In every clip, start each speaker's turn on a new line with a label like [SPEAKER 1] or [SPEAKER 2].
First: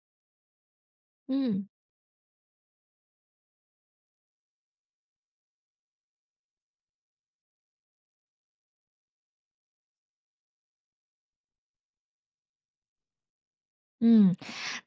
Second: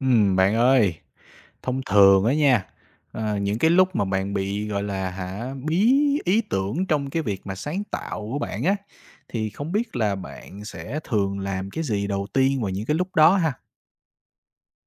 [SPEAKER 1] Bạn ơi,
[SPEAKER 2] Ừm,
[SPEAKER 1] thông thường á nha, những cái lúc mà bạn bị, gọi là, hả, bí ý tưởng trong cái việc mà sáng tạo của bạn á, thì không biết là bạn sẽ thường làm cái gì đầu tiên vào những cái lúc đó ha?
[SPEAKER 2] ừm.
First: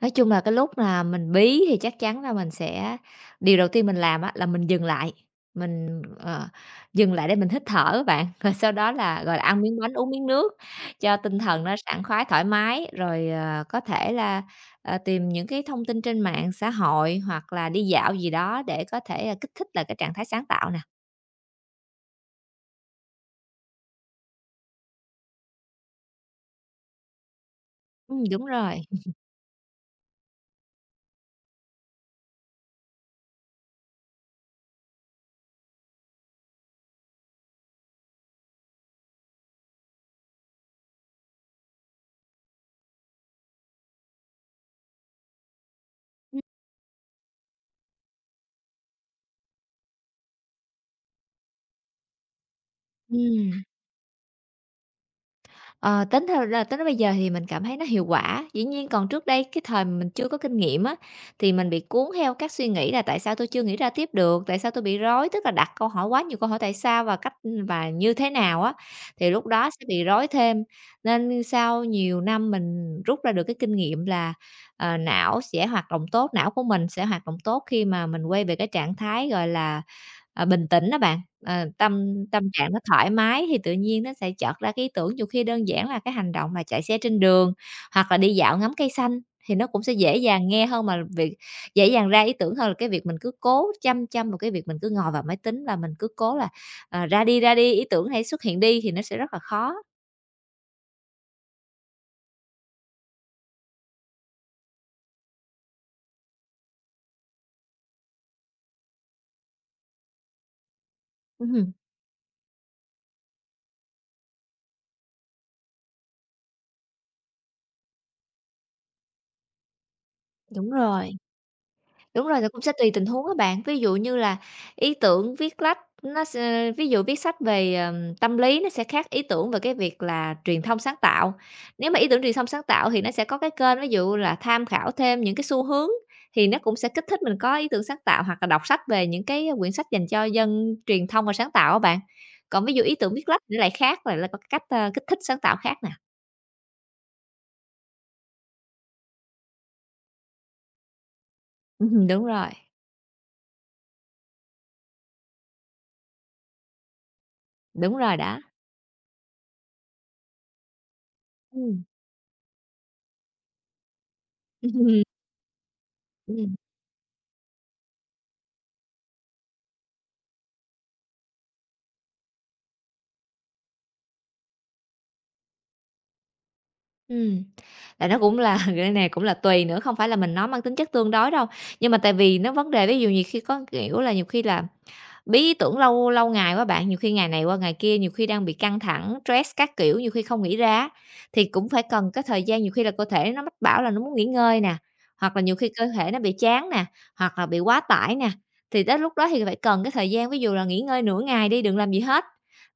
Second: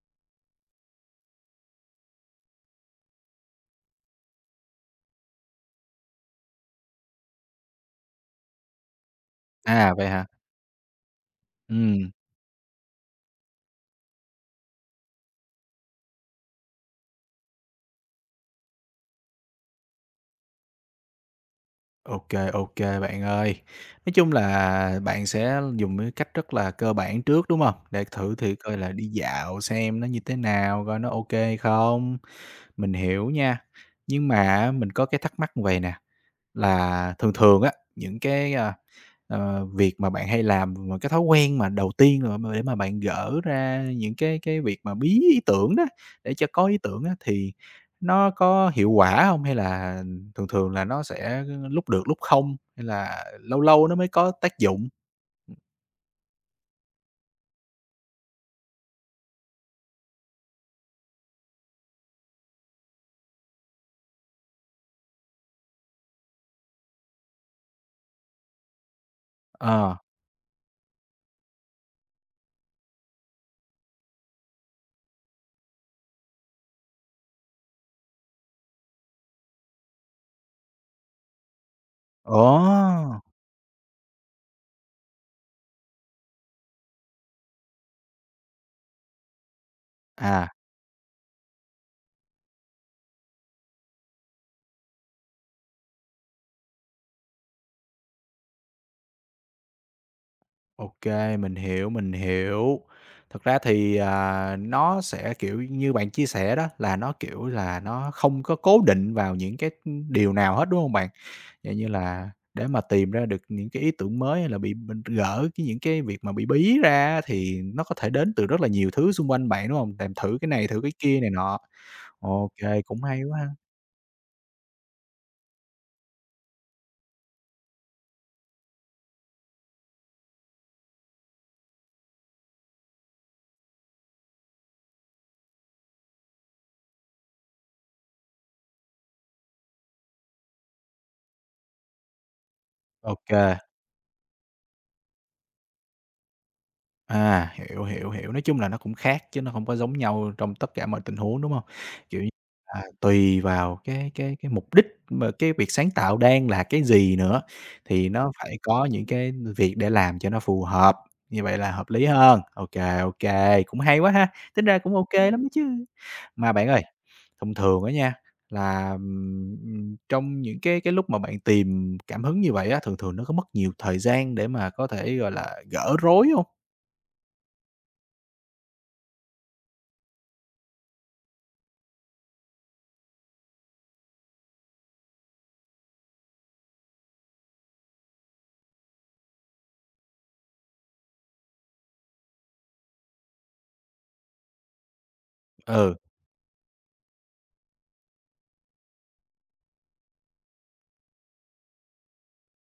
[SPEAKER 2] Nói chung là cái lúc mà mình bí thì chắc chắn là mình sẽ điều đầu tiên mình làm á là mình dừng lại, mình, ờ, dừng lại để mình hít thở á bạn, rồi sau đó là, gọi là, ăn miếng bánh,
[SPEAKER 1] À, vậy
[SPEAKER 2] uống miếng
[SPEAKER 1] hả?
[SPEAKER 2] nước cho tinh thần nó sảng
[SPEAKER 1] Ừm,
[SPEAKER 2] khoái, thoải mái. Có thể là, tìm những cái thông tin trên mạng xã hội hoặc là đi dạo gì đó để có thể, à, kích thích lại cái trạng thái sáng tạo nè.
[SPEAKER 1] ok ok bạn ơi. Nói chung là bạn sẽ dùng cái cách rất là cơ bản trước, đúng không? Để thử
[SPEAKER 2] Đúng
[SPEAKER 1] thì coi
[SPEAKER 2] rồi.
[SPEAKER 1] là đi dạo xem nó như thế nào, coi nó ok không. Mình hiểu nha, nhưng mà mình có cái thắc mắc vầy nè, là thường thường á, những cái, việc mà bạn hay làm mà cái thói quen mà đầu tiên rồi mà để mà bạn gỡ ra những cái việc mà bí ý tưởng đó, để cho có ý tưởng á, thì nó có hiệu quả không? Hay là thường thường là nó sẽ lúc được lúc không, hay là
[SPEAKER 2] Ừm.
[SPEAKER 1] lâu lâu nó mới có tác dụng?
[SPEAKER 2] Ờ, tính theo là tính đến bây giờ thì mình cảm thấy nó hiệu quả. Dĩ nhiên còn trước đây cái thời mà mình chưa có kinh nghiệm á, thì mình bị cuốn theo các suy nghĩ là tại sao tôi chưa nghĩ ra tiếp được, tại sao tôi bị rối, tức là đặt câu hỏi quá nhiều câu hỏi tại sao và cách và như thế nào á, thì lúc đó sẽ
[SPEAKER 1] Ờ.
[SPEAKER 2] bị rối thêm. Nên sau nhiều năm mình rút ra được cái kinh nghiệm là, não sẽ hoạt động tốt, não của mình sẽ hoạt động tốt khi mà mình quay về cái trạng thái, gọi là bình tĩnh đó bạn, tâm
[SPEAKER 1] Ồ!
[SPEAKER 2] tâm trạng nó thoải mái thì tự nhiên nó sẽ chợt ra cái ý tưởng, nhiều khi đơn giản là cái hành động là chạy xe trên đường hoặc là đi dạo ngắm cây xanh thì nó cũng sẽ dễ dàng
[SPEAKER 1] À.
[SPEAKER 2] nghe hơn mà việc dễ dàng ra ý tưởng hơn là cái việc mình cứ cố chăm chăm vào cái việc mình cứ ngồi vào máy tính và mình cứ cố là, ra đi, ý tưởng hay xuất hiện đi thì nó sẽ rất là khó.
[SPEAKER 1] OK, mình hiểu, mình hiểu. Thật ra thì, à, nó sẽ, kiểu, như bạn chia sẻ đó, là nó, kiểu là, nó không có cố định vào những cái, điều nào hết, đúng không bạn?
[SPEAKER 2] Ừm.
[SPEAKER 1] Dạng như là để mà tìm ra được những cái ý tưởng mới hay là bị mình gỡ cái những cái việc mà bị bí ra thì nó có thể đến từ rất là nhiều thứ xung quanh bạn, đúng không? Làm thử cái này,
[SPEAKER 2] Đúng
[SPEAKER 1] thử cái
[SPEAKER 2] rồi.
[SPEAKER 1] kia này nọ.
[SPEAKER 2] Đúng rồi, là
[SPEAKER 1] OK,
[SPEAKER 2] cũng sẽ tùy
[SPEAKER 1] cũng
[SPEAKER 2] tình
[SPEAKER 1] hay
[SPEAKER 2] huống á
[SPEAKER 1] quá ha.
[SPEAKER 2] bạn. Ví dụ như là ý tưởng viết lách nó sẽ ví dụ viết sách về, tâm lý nó sẽ khác ý tưởng về cái việc là truyền thông sáng tạo. Nếu mà ý tưởng truyền thông sáng tạo thì nó sẽ có cái kênh ví dụ là tham khảo thêm những cái xu hướng, thì nó cũng sẽ kích thích mình có ý tưởng sáng tạo hoặc là đọc sách về những cái quyển sách dành cho dân truyền thông và sáng tạo á bạn. Còn ví dụ ý tưởng viết lách thì nó
[SPEAKER 1] OK.
[SPEAKER 2] lại khác, lại là có cái cách, kích thích sáng tạo khác nè.
[SPEAKER 1] À, hiểu, hiểu, hiểu. Nói chung là nó cũng khác chứ nó không có giống nhau trong tất cả mọi tình huống, đúng không?
[SPEAKER 2] Ừm,
[SPEAKER 1] Kiểu
[SPEAKER 2] đúng
[SPEAKER 1] như
[SPEAKER 2] rồi,
[SPEAKER 1] là tùy vào cái mục đích mà cái việc sáng tạo đang là cái gì nữa,
[SPEAKER 2] đúng
[SPEAKER 1] thì
[SPEAKER 2] rồi
[SPEAKER 1] nó
[SPEAKER 2] đó.
[SPEAKER 1] phải có những cái việc để làm cho nó phù hợp, như vậy là
[SPEAKER 2] Ừm.
[SPEAKER 1] hợp lý hơn. Ok ok cũng hay quá ha, tính ra cũng
[SPEAKER 2] Ừm.
[SPEAKER 1] ok lắm đó chứ. Mà bạn ơi, thông thường á nha, là, trong những cái lúc mà bạn tìm cảm hứng như vậy á, thường thường nó có mất nhiều thời gian để mà có thể, gọi là, gỡ rối không?
[SPEAKER 2] Ừm, tại nó cũng là cái này cũng là tùy nữa, không phải là mình nói mang tính chất tương đối đâu. Nhưng mà tại vì nó vấn đề ví dụ như khi có, kiểu là, nhiều khi là Bí ý tưởng lâu lâu ngày quá bạn, nhiều khi ngày này qua ngày kia, nhiều khi đang bị căng thẳng, stress các kiểu, nhiều khi không nghĩ ra á, thì cũng phải cần cái thời gian, nhiều khi là cơ thể nó mách bảo là nó muốn nghỉ ngơi nè, hoặc là nhiều khi cơ
[SPEAKER 1] Ừ.
[SPEAKER 2] thể nó bị chán nè, hoặc là bị quá tải nè, thì tới lúc đó thì phải cần cái thời gian, ví dụ là nghỉ ngơi nửa ngày đi, đừng làm gì hết,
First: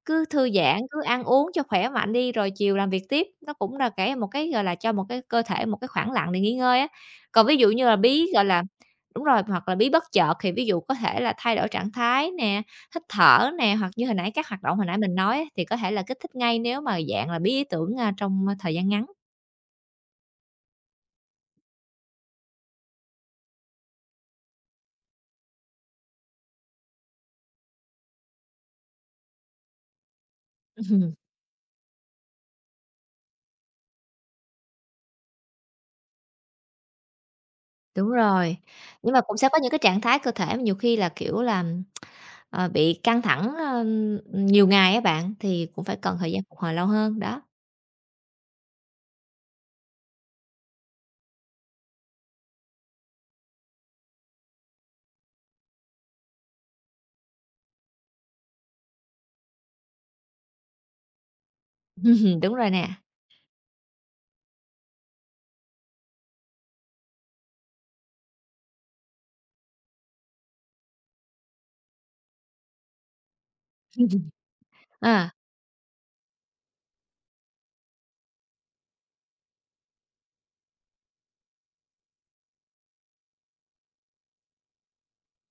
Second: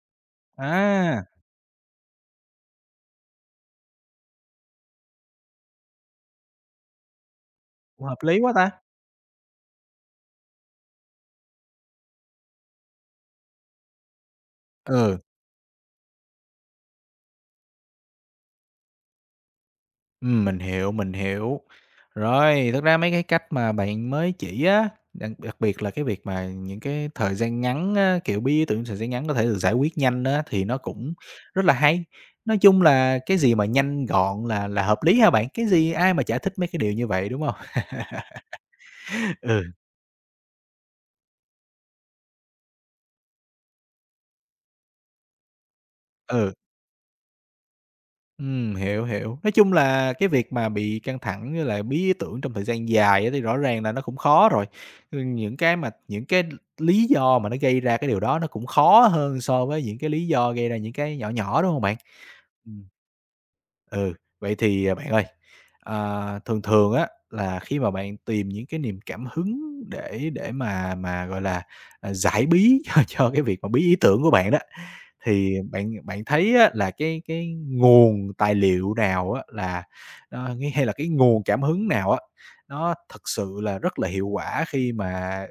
[SPEAKER 2] cứ thư giãn, cứ ăn
[SPEAKER 1] À,
[SPEAKER 2] uống cho khỏe mạnh đi, rồi chiều làm việc tiếp, nó cũng là cái một cái, gọi là, cho một cái cơ thể một cái khoảng lặng để nghỉ ngơi á. Còn ví dụ như là
[SPEAKER 1] cũng hợp
[SPEAKER 2] bí,
[SPEAKER 1] lý
[SPEAKER 2] gọi
[SPEAKER 1] quá
[SPEAKER 2] là
[SPEAKER 1] ta!
[SPEAKER 2] Đúng rồi, hoặc là bí bất chợt thì ví dụ có thể là thay đổi trạng thái nè, hít thở nè, hoặc như hồi nãy các hoạt động hồi nãy mình
[SPEAKER 1] Ừ,
[SPEAKER 2] nói á, thì có thể là kích thích ngay nếu mà dạng là bí ý tưởng thời gian ngắn.
[SPEAKER 1] mình hiểu, mình hiểu. Rồi, thực ra mấy cái cách mà bạn mới chỉ á, đặc đặc biệt là cái việc mà những cái thời gian ngắn á, kiểu, bí ý tưởng thời gian ngắn có thể được giải quyết nhanh á, thì nó
[SPEAKER 2] Ừm,
[SPEAKER 1] cũng rất là hay. Nói chung là cái gì mà nhanh gọn là hợp lý ha bạn? Cái gì ai mà chả thích mấy cái điều như vậy, đúng không?
[SPEAKER 2] đúng rồi, nhưng mà cũng sẽ có những
[SPEAKER 1] Ừ,
[SPEAKER 2] cái trạng thái cơ thể mà nhiều khi là, kiểu là, bị căng thẳng, nhiều ngày á bạn, thì cũng phải cần thời gian
[SPEAKER 1] ừ.
[SPEAKER 2] phục hồi lâu hơn, đó.
[SPEAKER 1] Hiểu, hiểu. Nói chung là cái việc mà bị căng thẳng với lại bí ý tưởng trong thời gian dài á thì rõ ràng là nó cũng khó rồi. Ừ, những cái mà những cái lý do mà nó gây ra cái điều đó nó cũng khó hơn so với những cái lý do gây ra những cái nhỏ nhỏ, đúng không bạn?
[SPEAKER 2] Đúng rồi nè.
[SPEAKER 1] Ừ, vậy thì, à, bạn ơi, à, thường thường á là khi mà bạn tìm những cái niềm cảm hứng để để mà, gọi là, à, giải bí cho cái việc mà bí ý tưởng của bạn đó,
[SPEAKER 2] À,
[SPEAKER 1] thì bạn bạn thấy á là cái nguồn tài liệu nào á là nó nghe hay là cái nguồn cảm hứng nào á, nó thực sự là rất là hiệu quả khi mà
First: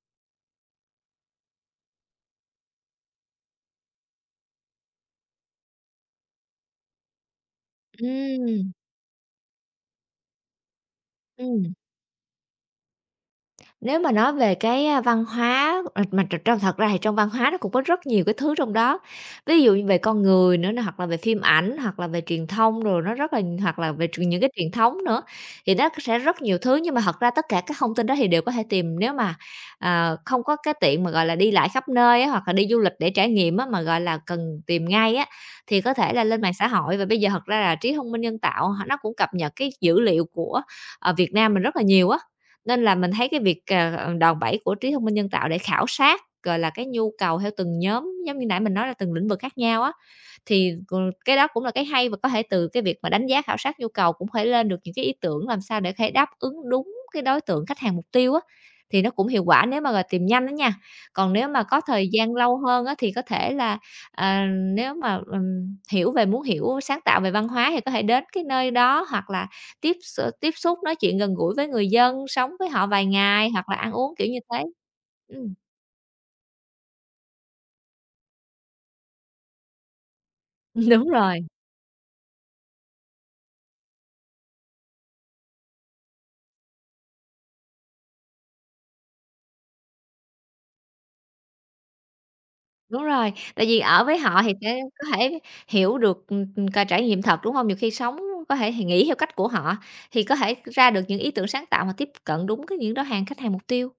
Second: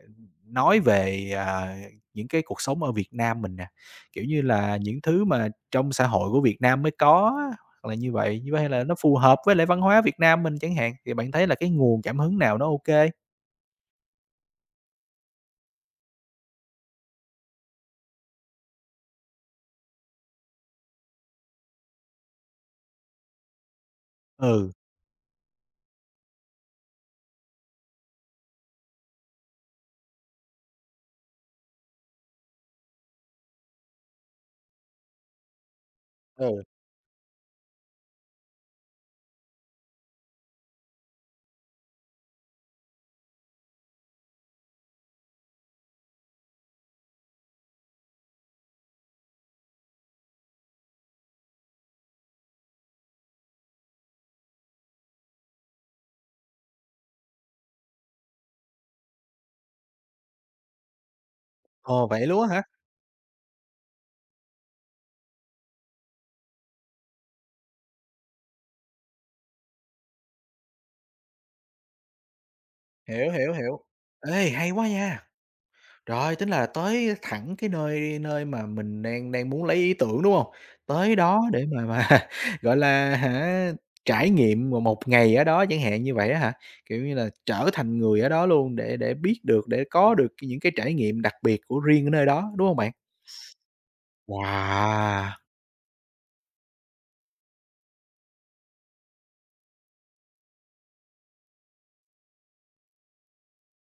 [SPEAKER 1] nói về, à, những cái cuộc sống ở Việt Nam mình nè? Kiểu như là, những thứ mà trong xã hội của Việt Nam mới có hoặc là như vậy
[SPEAKER 2] ừm,
[SPEAKER 1] là nó phù hợp với lại văn hóa Việt Nam mình chẳng hạn, thì bạn thấy là cái
[SPEAKER 2] ừm.
[SPEAKER 1] nguồn cảm hứng nào nó ok?
[SPEAKER 2] Nếu mà nói về cái văn hóa, mà trong thật ra thì trong văn hóa nó cũng có rất nhiều cái thứ trong đó. Ví dụ như về con người nữa nè, hoặc là về phim ảnh, hoặc là về truyền thông rồi nó rất là hoặc là về truyền những cái truyền
[SPEAKER 1] Ừ.
[SPEAKER 2] thống nữa, thì nó sẽ rất nhiều thứ. Nhưng mà thật ra tất cả các thông tin đó thì đều có thể tìm nếu mà, không có cái tiện mà, gọi là, đi lại khắp nơi á, hoặc là đi du lịch để trải nghiệm á, mà, gọi là, cần tìm ngay á, thì có thể là lên mạng
[SPEAKER 1] Ừ,
[SPEAKER 2] xã hội. Và bây giờ thật ra là trí thông minh nhân tạo nó cũng cập nhật cái dữ liệu của, Việt Nam mình rất là nhiều á. Nên là mình thấy cái việc, đòn bẩy của trí thông minh nhân tạo để khảo sát, gọi là, cái nhu cầu theo từng nhóm, giống như nãy mình nói là từng lĩnh vực khác nhau á, thì, cái đó cũng là cái hay và có thể từ cái việc mà đánh giá khảo sát nhu cầu cũng thể lên được những cái ý tưởng làm sao để có thể đáp ứng đúng cái đối tượng khách hàng mục tiêu á, thì nó cũng hiệu quả nếu mà, gọi, tìm nhanh đó nha. Còn nếu mà có
[SPEAKER 1] ồ,
[SPEAKER 2] thời
[SPEAKER 1] vậy
[SPEAKER 2] gian
[SPEAKER 1] luôn á
[SPEAKER 2] lâu
[SPEAKER 1] hả?
[SPEAKER 2] hơn á thì có thể là, à, nếu mà, hiểu về muốn hiểu sáng tạo về văn hóa thì có thể đến cái nơi đó hoặc là Tiếp xúc, nói chuyện gần gũi với người dân, sống với họ vài
[SPEAKER 1] Hiểu,
[SPEAKER 2] ngày
[SPEAKER 1] hiểu,
[SPEAKER 2] hoặc là
[SPEAKER 1] hiểu.
[SPEAKER 2] ăn uống, kiểu như
[SPEAKER 1] Ê,
[SPEAKER 2] thế.
[SPEAKER 1] hay quá nha!
[SPEAKER 2] Ừm,
[SPEAKER 1] Rồi, tính là tới thẳng cái nơi nơi mà mình đang đang muốn lấy ý tưởng, đúng hông?
[SPEAKER 2] đúng
[SPEAKER 1] Tới
[SPEAKER 2] rồi,
[SPEAKER 1] đó để mà, gọi là, hả, trải nghiệm một một ngày ở đó chẳng hạn như vậy á hả? Kiểu như là, trở thành người ở đó luôn để biết được, để có được cái- những cái trải nghiệm đặc biệt của riêng ở nơi đó, đúng hông bạn?
[SPEAKER 2] đúng rồi, tại vì ở với họ thì sẽ có
[SPEAKER 1] Wow!
[SPEAKER 2] thể hiểu được, cả trải nghiệm thật, đúng không? Nhiều khi sống có thể thì nghĩ theo cách của họ, thì có thể ra được những ý tưởng sáng tạo mà tiếp cận đúng cái những đối hàng khách hàng mục tiêu.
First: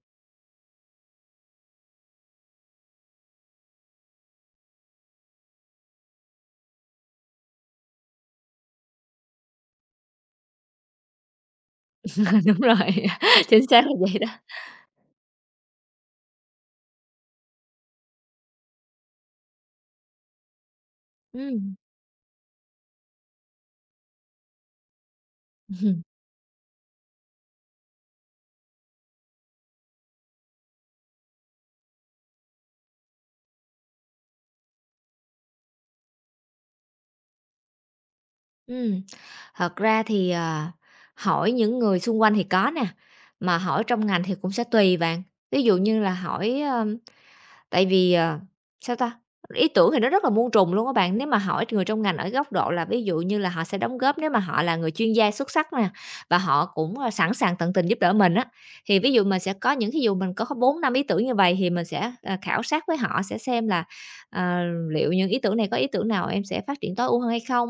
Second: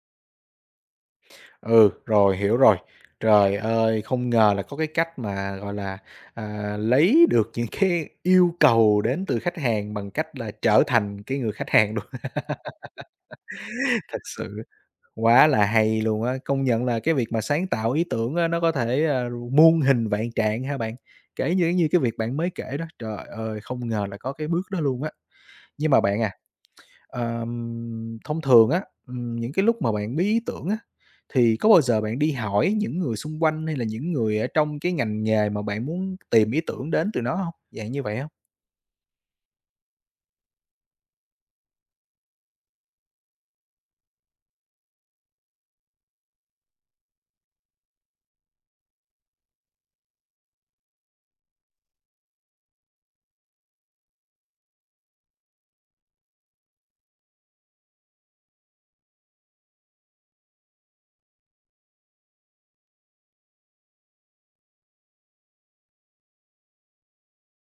[SPEAKER 1] Ừ, rồi, hiểu rồi. Trời ơi, không ngờ là có cái cách mà, gọi là, à, lấy được những cái yêu cầu đến từ khách hàng bằng cách là trở thành cái người khách hàng luôn,
[SPEAKER 2] đúng rồi, chính xác là vậy
[SPEAKER 1] thật
[SPEAKER 2] đó.
[SPEAKER 1] sự quá là hay luôn á. Công nhận là cái việc mà sáng tạo ý tưởng á, nó có thể, à, muôn hình vạn trạng ha bạn, kể như
[SPEAKER 2] Ừm,
[SPEAKER 1] như cái việc bạn mới kể đó, trời ơi, không ngờ là có cái bước đó luôn á. Nhưng mà bạn à, ờm, thông thường á, những cái lúc mà bạn bí ý tưởng á, thì có bao giờ bạn đi hỏi những người xung quanh hay là những người ở trong cái ngành nghề mà bạn muốn tìm ý tưởng đến từ nó hông? Dạng như vậy hông?
[SPEAKER 2] ừm, thật ra thì, hỏi những người xung quanh thì có nè, mà hỏi trong ngành thì cũng sẽ tùy bạn. Ví dụ như là hỏi, Tại vì, ờ, sao ta, ý tưởng thì nó rất là muôn trùng luôn các bạn. Nếu mà hỏi người trong ngành ở góc độ là ví dụ như là họ sẽ đóng góp nếu mà họ là người chuyên gia xuất sắc nè, và họ cũng sẵn sàng tận tình giúp đỡ mình á, thì ví dụ mình sẽ có những thí dụ mình có 4 5 ý tưởng như vậy thì mình sẽ, khảo sát với họ sẽ xem là, ờ, liệu những ý tưởng này có ý tưởng nào em sẽ phát triển tối ưu hơn hay không?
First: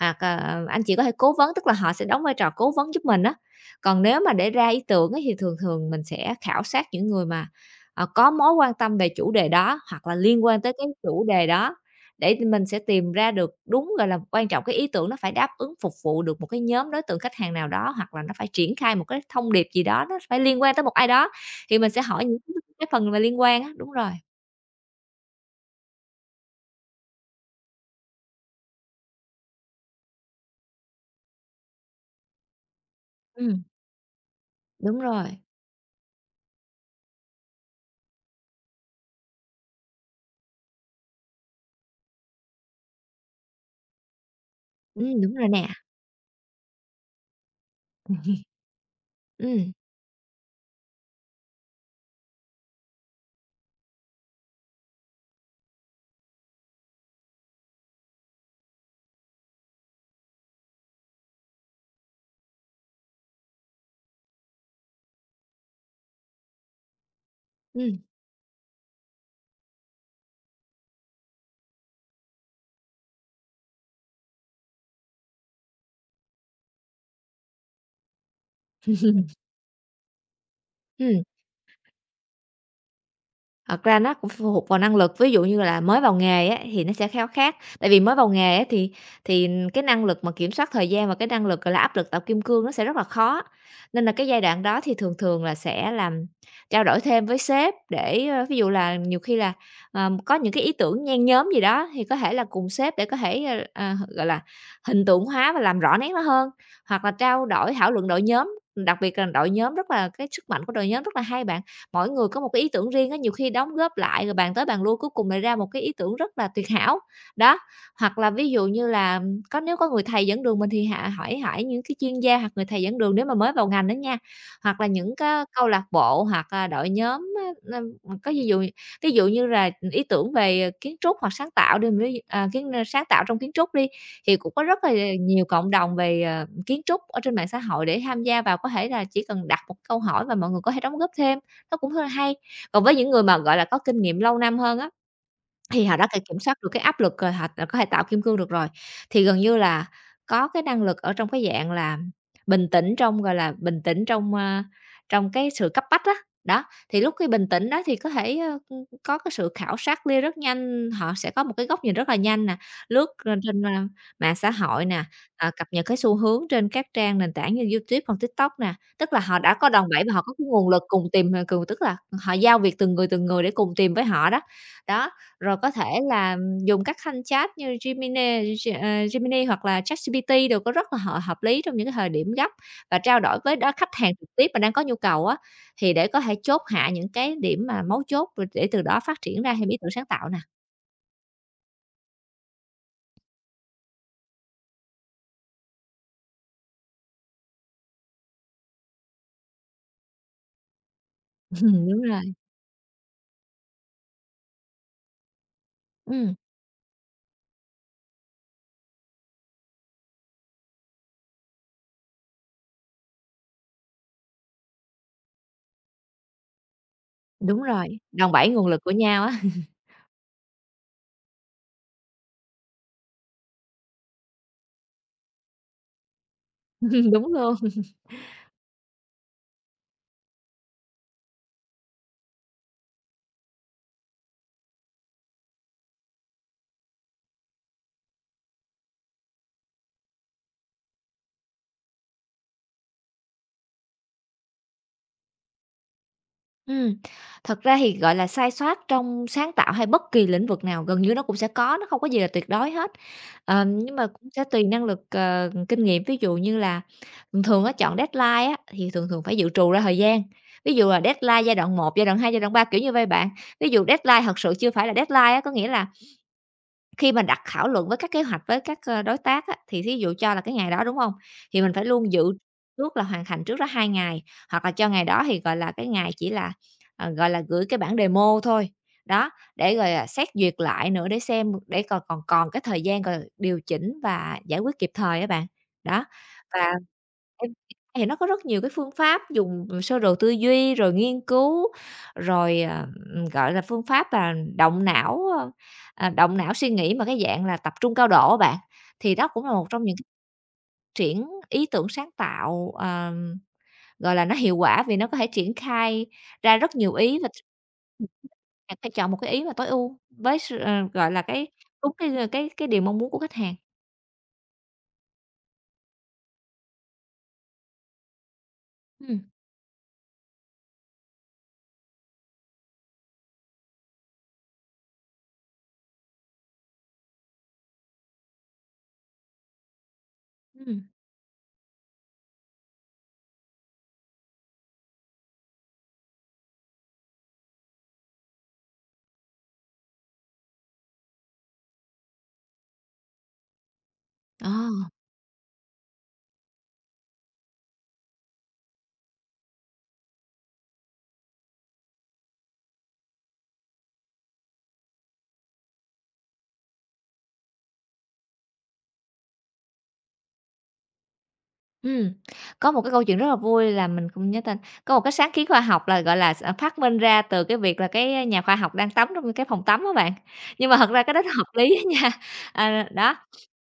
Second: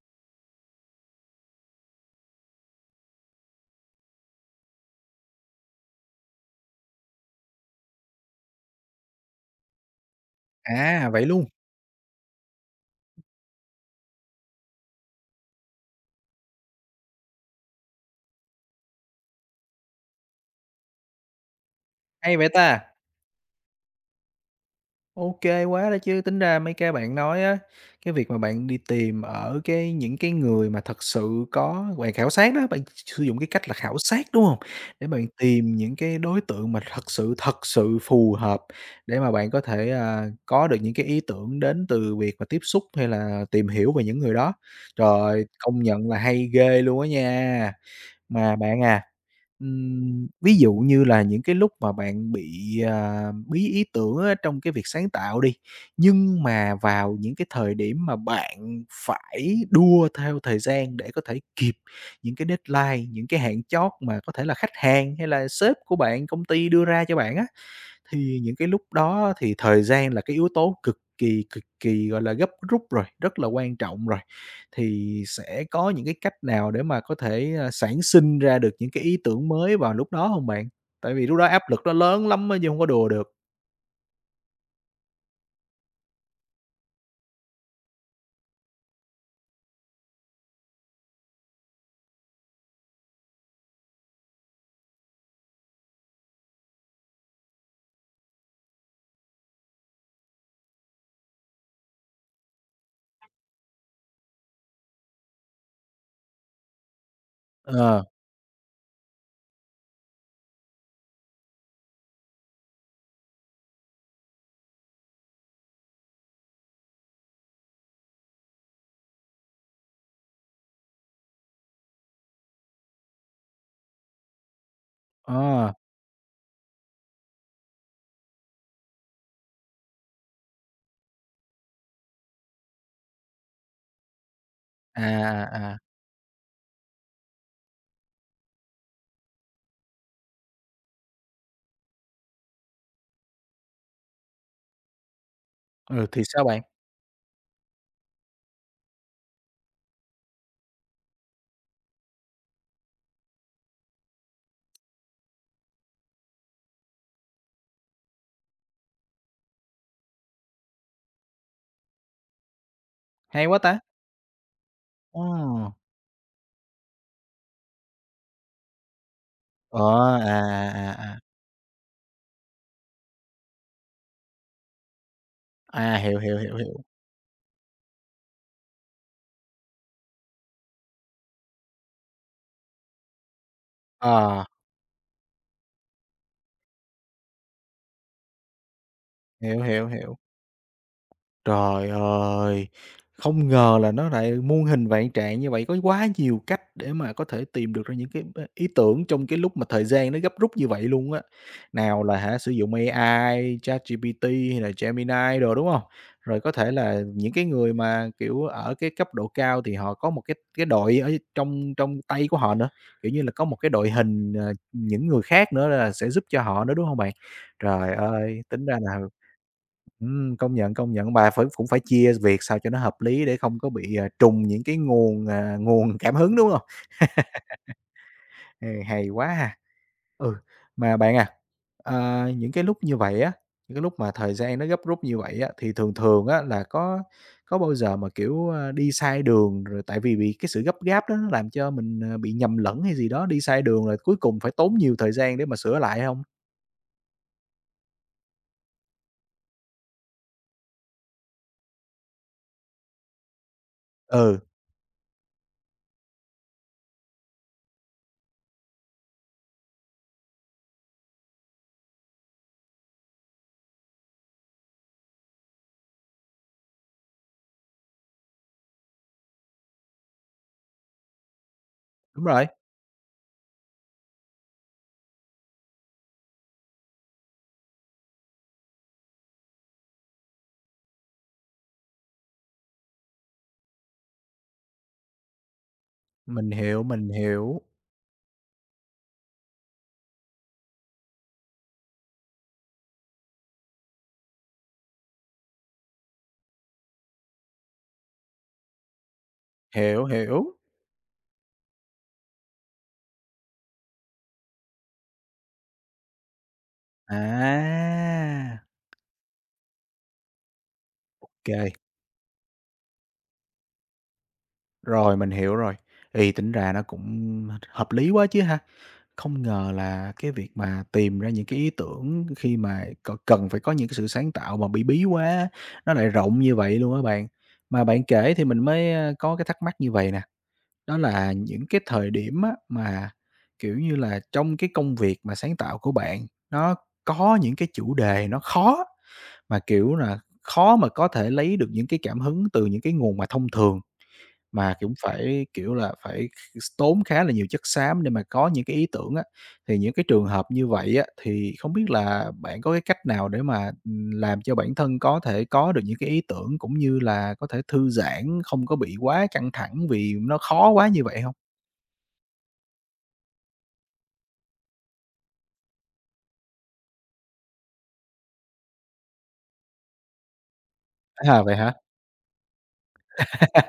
[SPEAKER 2] Hoặc, anh chị có thể cố vấn, tức là họ sẽ đóng vai trò cố vấn giúp mình á. Còn nếu mà để ra ý tưởng á thì thường thường mình sẽ khảo sát những người mà có mối quan tâm về chủ đề đó hoặc là liên quan tới cái
[SPEAKER 1] À,
[SPEAKER 2] chủ
[SPEAKER 1] vậy luôn,
[SPEAKER 2] đề đó để thì mình sẽ tìm ra được đúng, gọi là, quan trọng cái ý tưởng nó phải đáp ứng phục vụ được một cái nhóm đối tượng khách hàng nào đó, hoặc là nó phải triển khai một cái thông điệp gì đó, nó phải liên quan tới một ai đó, thì mình sẽ hỏi
[SPEAKER 1] hay
[SPEAKER 2] những
[SPEAKER 1] vậy ta!
[SPEAKER 2] cái phần mà liên quan á. Đúng rồi,
[SPEAKER 1] OK quá đó chứ, tính ra mấy cái bạn nói á, cái việc mà bạn đi tìm ở cái những cái người mà thật sự có bạn khảo sát đó, bạn sử dụng cái
[SPEAKER 2] ừm,
[SPEAKER 1] cách là khảo sát, đúng không?
[SPEAKER 2] đúng
[SPEAKER 1] Để bạn
[SPEAKER 2] rồi,
[SPEAKER 1] tìm những cái đối tượng mà thật sự phù hợp để mà bạn có thể, à, có được những cái ý tưởng đến từ việc mà tiếp xúc hay là tìm hiểu về những người đó. Trời
[SPEAKER 2] đúng
[SPEAKER 1] ơi,
[SPEAKER 2] rồi nè.
[SPEAKER 1] công nhận là hay ghê luôn á nha! Mà bạn à,
[SPEAKER 2] Ừm,
[SPEAKER 1] ừm, ví dụ như là những cái lúc mà bạn bị, à, bí ý tưởng á trong cái việc sáng tạo đi, nhưng mà vào những cái thời điểm mà bạn phải đua theo thời gian để có thể kịp những cái deadline, những cái hạn chót mà có thể là khách hàng hay là sếp của bạn, công ty đưa ra cho bạn á?
[SPEAKER 2] ừm,
[SPEAKER 1] Thì những cái lúc đó thì thời gian là cái yếu tố cực kỳ, gọi là, gấp rút rồi, rất là quan trọng rồi. Thì sẽ có những cái cách nào để mà có thể, a, sản sinh ra được những cái ý tưởng mới vào lúc đó không bạn? Tại
[SPEAKER 2] ừm.
[SPEAKER 1] vì lúc đó áp lực nó lớn lắm á chứ hông có đùa được.
[SPEAKER 2] Thật ra nó cũng phụ thuộc vào năng lực, ví dụ như là mới vào nghề á thì nó sẽ khéo khác, tại vì mới vào nghề á thì cái năng lực mà kiểm soát thời gian và cái năng lực, gọi là, áp lực tạo kim cương nó sẽ rất là khó. Nên là cái giai đoạn đó thì thường thường là sẽ làm trao đổi thêm với sếp để, ví dụ là nhiều khi là, có những cái ý tưởng nhen nhóm gì đó thì có thể là cùng sếp để có thể, gọi là, hình tượng hóa và làm rõ nét nó hơn, hoặc là trao đổi thảo
[SPEAKER 1] Ờ,
[SPEAKER 2] luận đội nhóm, đặc biệt là đội nhóm rất là cái sức mạnh của đội nhóm rất là hay bạn, mỗi người có một cái ý tưởng riêng á, nhiều khi đóng góp lại rồi bàn tới bàn lui cuối cùng lại ra một cái ý tưởng rất là tuyệt hảo. Đó, hoặc là ví dụ như là có nếu có người thầy dẫn đường mình thì hạ hỏi hỏi những cái chuyên gia hoặc người thầy dẫn đường nếu mà mới vào ngành đó nha, hoặc là những cái câu
[SPEAKER 1] ờ,
[SPEAKER 2] lạc bộ hoặc, đội nhóm á, ơ, có ví dụ như là ý tưởng về kiến trúc hoặc sáng tạo đi, ví dụ- à, kiến ờ, sáng tạo trong kiến trúc đi, thì cũng có rất là
[SPEAKER 1] à,
[SPEAKER 2] nhiều cộng
[SPEAKER 1] à, à,
[SPEAKER 2] đồng về, kiến trúc ở trên mạng xã hội để tham gia vào, có thể là chỉ cần đặt một câu hỏi và mọi người có thể đóng góp thêm, nó cũng hơi hay. Còn với những người mà, gọi là, có kinh nghiệm lâu năm hơn á, thì họ đã
[SPEAKER 1] ừ, thì
[SPEAKER 2] kiểm
[SPEAKER 1] sao
[SPEAKER 2] soát
[SPEAKER 1] bạn?
[SPEAKER 2] được cái áp lực rồi, họ đã có thể tạo kim cương được rồi. Thì gần như là có cái năng lực ở trong cái dạng là bình tĩnh trong, gọi là, bình tĩnh trong, trong cái sự cấp bách đó. Đó, thì lúc cái bình tĩnh đó thì có thể, có cái sự khảo sát lia rất nhanh, họ sẽ có một cái góc nhìn rất là nhanh nè, lướt,
[SPEAKER 1] Hay quá
[SPEAKER 2] trên,
[SPEAKER 1] ta!
[SPEAKER 2] mạng xã hội nè,
[SPEAKER 1] Ờ,
[SPEAKER 2] cập nhật cái xu hướng trên các trang nền tảng như YouTube hoặc TikTok nè. Tức là họ đã có
[SPEAKER 1] ờ,
[SPEAKER 2] đòn bẩy và
[SPEAKER 1] à,
[SPEAKER 2] họ có cái nguồn lực
[SPEAKER 1] à, à,
[SPEAKER 2] cùng
[SPEAKER 1] à.
[SPEAKER 2] tìm, cùng tức là họ giao việc từng người để cùng tìm với họ đó. Đó, rồi có thể
[SPEAKER 1] À, hiểu,
[SPEAKER 2] là
[SPEAKER 1] hiểu, hiểu, hiểu.
[SPEAKER 2] dùng các thanh chat như Gemini, Gemini hoặc là ChatGPT đều có rất là hợp lý trong những cái thời điểm gấp, và trao đổi với đó khách hàng trực
[SPEAKER 1] Ờ,
[SPEAKER 2] tiếp mà đang có nhu cầu á, thì để có thể chốt hạ những cái điểm mà mấu chốt rồi để từ đó phát triển ra
[SPEAKER 1] hiểu,
[SPEAKER 2] thêm ý
[SPEAKER 1] hiểu,
[SPEAKER 2] tưởng sáng
[SPEAKER 1] hiểu.
[SPEAKER 2] tạo nè.
[SPEAKER 1] Trời ơi! Không ngờ là nó lại muôn hình vạn trạng như vậy, có quá nhiều cách để mà có thể tìm được ra những cái b ý tưởng trong cái lúc mà thời gian nó gấp rút như vậy luôn á.
[SPEAKER 2] Đúng
[SPEAKER 1] Nào là
[SPEAKER 2] rồi,
[SPEAKER 1] hả, sử dụng AI, ChatGPT hay là Gemini rồi đúng không?
[SPEAKER 2] ừm,
[SPEAKER 1] Rồi có thể là những cái người mà, kiểu, ở cái cấp độ cao thì họ có một cái đội ở trong trong tay của họ nữa, kiểu như là, có một cái đội hình, ờ, những người khác nữa là sẽ giúp cho họ nữa, đúng không bạn?
[SPEAKER 2] đúng rồi,
[SPEAKER 1] Trời
[SPEAKER 2] đòn
[SPEAKER 1] ơi,
[SPEAKER 2] bẩy nguồn
[SPEAKER 1] tính ra
[SPEAKER 2] lực của
[SPEAKER 1] là
[SPEAKER 2] nhau á,
[SPEAKER 1] ừm, công nhận, bà phải cũng phải chia việc sao cho nó hợp lý để không có bị, à, trùng những cái nguồn, à, nguồn cảm hứng, đúng không?
[SPEAKER 2] đúng luôn.
[SPEAKER 1] Ừ, hay quá ha! Ừ, mà bạn à, những cái lúc như vậy á, những cái lúc mà thời gian nó gấp rút như vậy á, thì thường thường á là có bao giờ mà, kiểu, ơ, đi sai đường rồi tại vì bị cái sự gấp gáp đó nó làm cho mình, ờ, bị nhầm lẫn hay gì đó, đi sai đường rồi cuối cùng phải tốn nhiều thời gian để mà sửa lại không?
[SPEAKER 2] Ừm, thật ra thì, gọi là, sai sót trong sáng tạo hay bất kỳ lĩnh vực nào gần như nó cũng sẽ có, nó không có gì là tuyệt đối hết. Nhưng mà cũng
[SPEAKER 1] Ừ,
[SPEAKER 2] sẽ tùy năng lực, kinh nghiệm, ví dụ như là thường thường á, chọn deadline á, thì thường thường phải dự trù ra thời gian. Ví dụ là deadline giai đoạn một, giai đoạn hai, giai đoạn 3 kiểu như vậy bạn. Ví dụ deadline thật sự chưa phải là deadline á, có nghĩa là khi mà đặt thảo luận với các kế hoạch với các, đối tác á, thì thí dụ cho là cái ngày đó, đúng không? Thì mình phải luôn dự
[SPEAKER 1] đúng rồi,
[SPEAKER 2] trước là hoàn thành trước đó 2 ngày, hoặc là cho ngày đó thì, gọi là, cái ngày chỉ là, gọi là, gửi cái bản demo thôi. Đó, để rồi, xét duyệt lại nữa để xem để còn còn còn cái thời gian, gọi điều chỉnh và giải quyết kịp thời các bạn. Đó, và
[SPEAKER 1] mình
[SPEAKER 2] em
[SPEAKER 1] hiểu,
[SPEAKER 2] thì nó có rất nhiều cái phương pháp dùng, sơ đồ tư duy, rồi nghiên cứu, rồi, gọi là, phương pháp là động não, à, động não suy nghĩ mà cái dạng là tập trung cao độ á bạn, thì đó cũng là một trong những cái
[SPEAKER 1] hiểu, hiểu.
[SPEAKER 2] triển ý tưởng sáng tạo, gọi là, nó hiệu quả vì nó có thể triển khai ra rất nhiều ý, và
[SPEAKER 1] À!
[SPEAKER 2] bạn phải chọn một cái ý mà tối ưu với sự gọi là, cái
[SPEAKER 1] Kê,
[SPEAKER 2] đúng cái, cái cái điều mong muốn của khách hàng.
[SPEAKER 1] rồi mình hiểu rồi. Thì tính ra nó cũng hợp lý quá chứ ha.
[SPEAKER 2] Ừm,
[SPEAKER 1] Không ngờ là cái việc mà tìm ra những cái ý tưởng khi mà c cần phải có những cái sự sáng tạo mà bị bí quá á, nó lại rộng như vậy luôn á bạn. Mà bạn kể thì mình mới, a, có cái thắc mắc như vậy nè,
[SPEAKER 2] ừm,
[SPEAKER 1] đó là những cái thời điểm á mà, kiểu như là, trong cái công việc mà sáng tạo của bạn, nó có những cái chủ đề nó khó, mà, kiểu là, khó mà có thể lấy được những cái cảm hứng từ những cái nguồn mà thông thường. Mà
[SPEAKER 2] ờ.
[SPEAKER 1] cũng phải, kiểu là, phải tốn khá là nhiều chất xám để mà có những cái ý tưởng á. Thì những cái trường hợp như vậy á, thì không biết là bạn có cái cách nào để mà, làm cho bản thân có thể có được những cái ý tưởng, cũng như là có thể thư giãn, không có bị quá căng thẳng vì nó khó quá như vậy không?
[SPEAKER 2] Ừm, có một cái câu chuyện rất là vui là mình không nhớ tên, có một cái sáng kiến khoa học là, gọi là, phát minh ra từ cái việc là cái nhà khoa học đang tắm trong cái phòng tắm á bạn. Nhưng mà thật ra cái đó nó
[SPEAKER 1] À,
[SPEAKER 2] hợp
[SPEAKER 1] vậy hả?
[SPEAKER 2] lý á nha. à, đó,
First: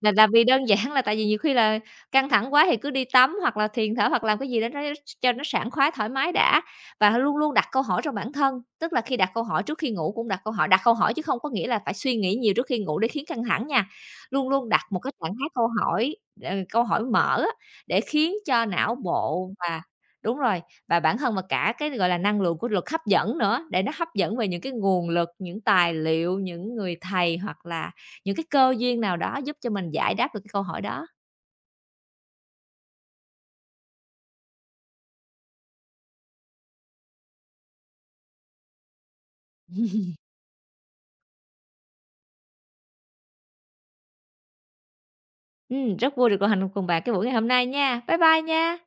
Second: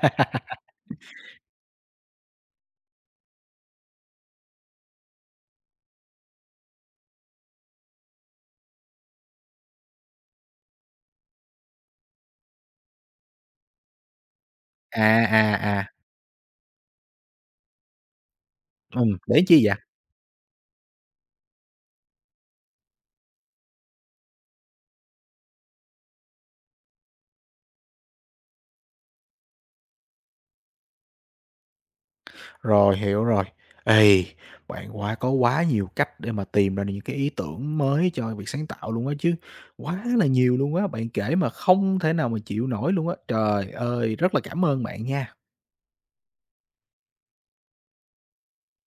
[SPEAKER 2] là vì đơn giản là tại vì nhiều khi là căng thẳng quá thì cứ đi tắm hoặc là thiền thở hoặc làm cái gì đó nó cho nó sảng khoái, thoải mái đã. Và luôn luôn đặt câu hỏi trong bản thân, tức là khi đặt câu hỏi trước khi ngủ cũng đặt câu hỏi chứ không có nghĩa là phải suy nghĩ nhiều trước khi ngủ để khiến căng thẳng nha. Luôn luôn đặt một
[SPEAKER 1] À,
[SPEAKER 2] cái trạng thái câu
[SPEAKER 1] à, à,
[SPEAKER 2] hỏi, câu hỏi mở á, để khiến cho não
[SPEAKER 1] để
[SPEAKER 2] bộ
[SPEAKER 1] chi vậy?
[SPEAKER 2] và đúng rồi, và bản thân và cả cái, gọi là, năng lượng của luật hấp dẫn nữa, để nó hấp dẫn về những cái nguồn lực, những tài liệu, những người thầy hoặc là những cái cơ duyên nào đó giúp cho mình giải đáp được cái câu hỏi đó.
[SPEAKER 1] Rồi, hiểu rồi. Ê, bạn quá có quá nhiều cách để mà tìm ra những cái ý tưởng mới cho việc sáng tạo luôn á chứ. Quá là nhiều luôn á, bạn kể mà không thể nào mà chịu nổi luôn á. Trời ơi, rất là cảm ơn bạn nha.
[SPEAKER 2] Rất vui được đồng hành cùng bạn cái buổi ngày hôm nay nha. Bye bye nha.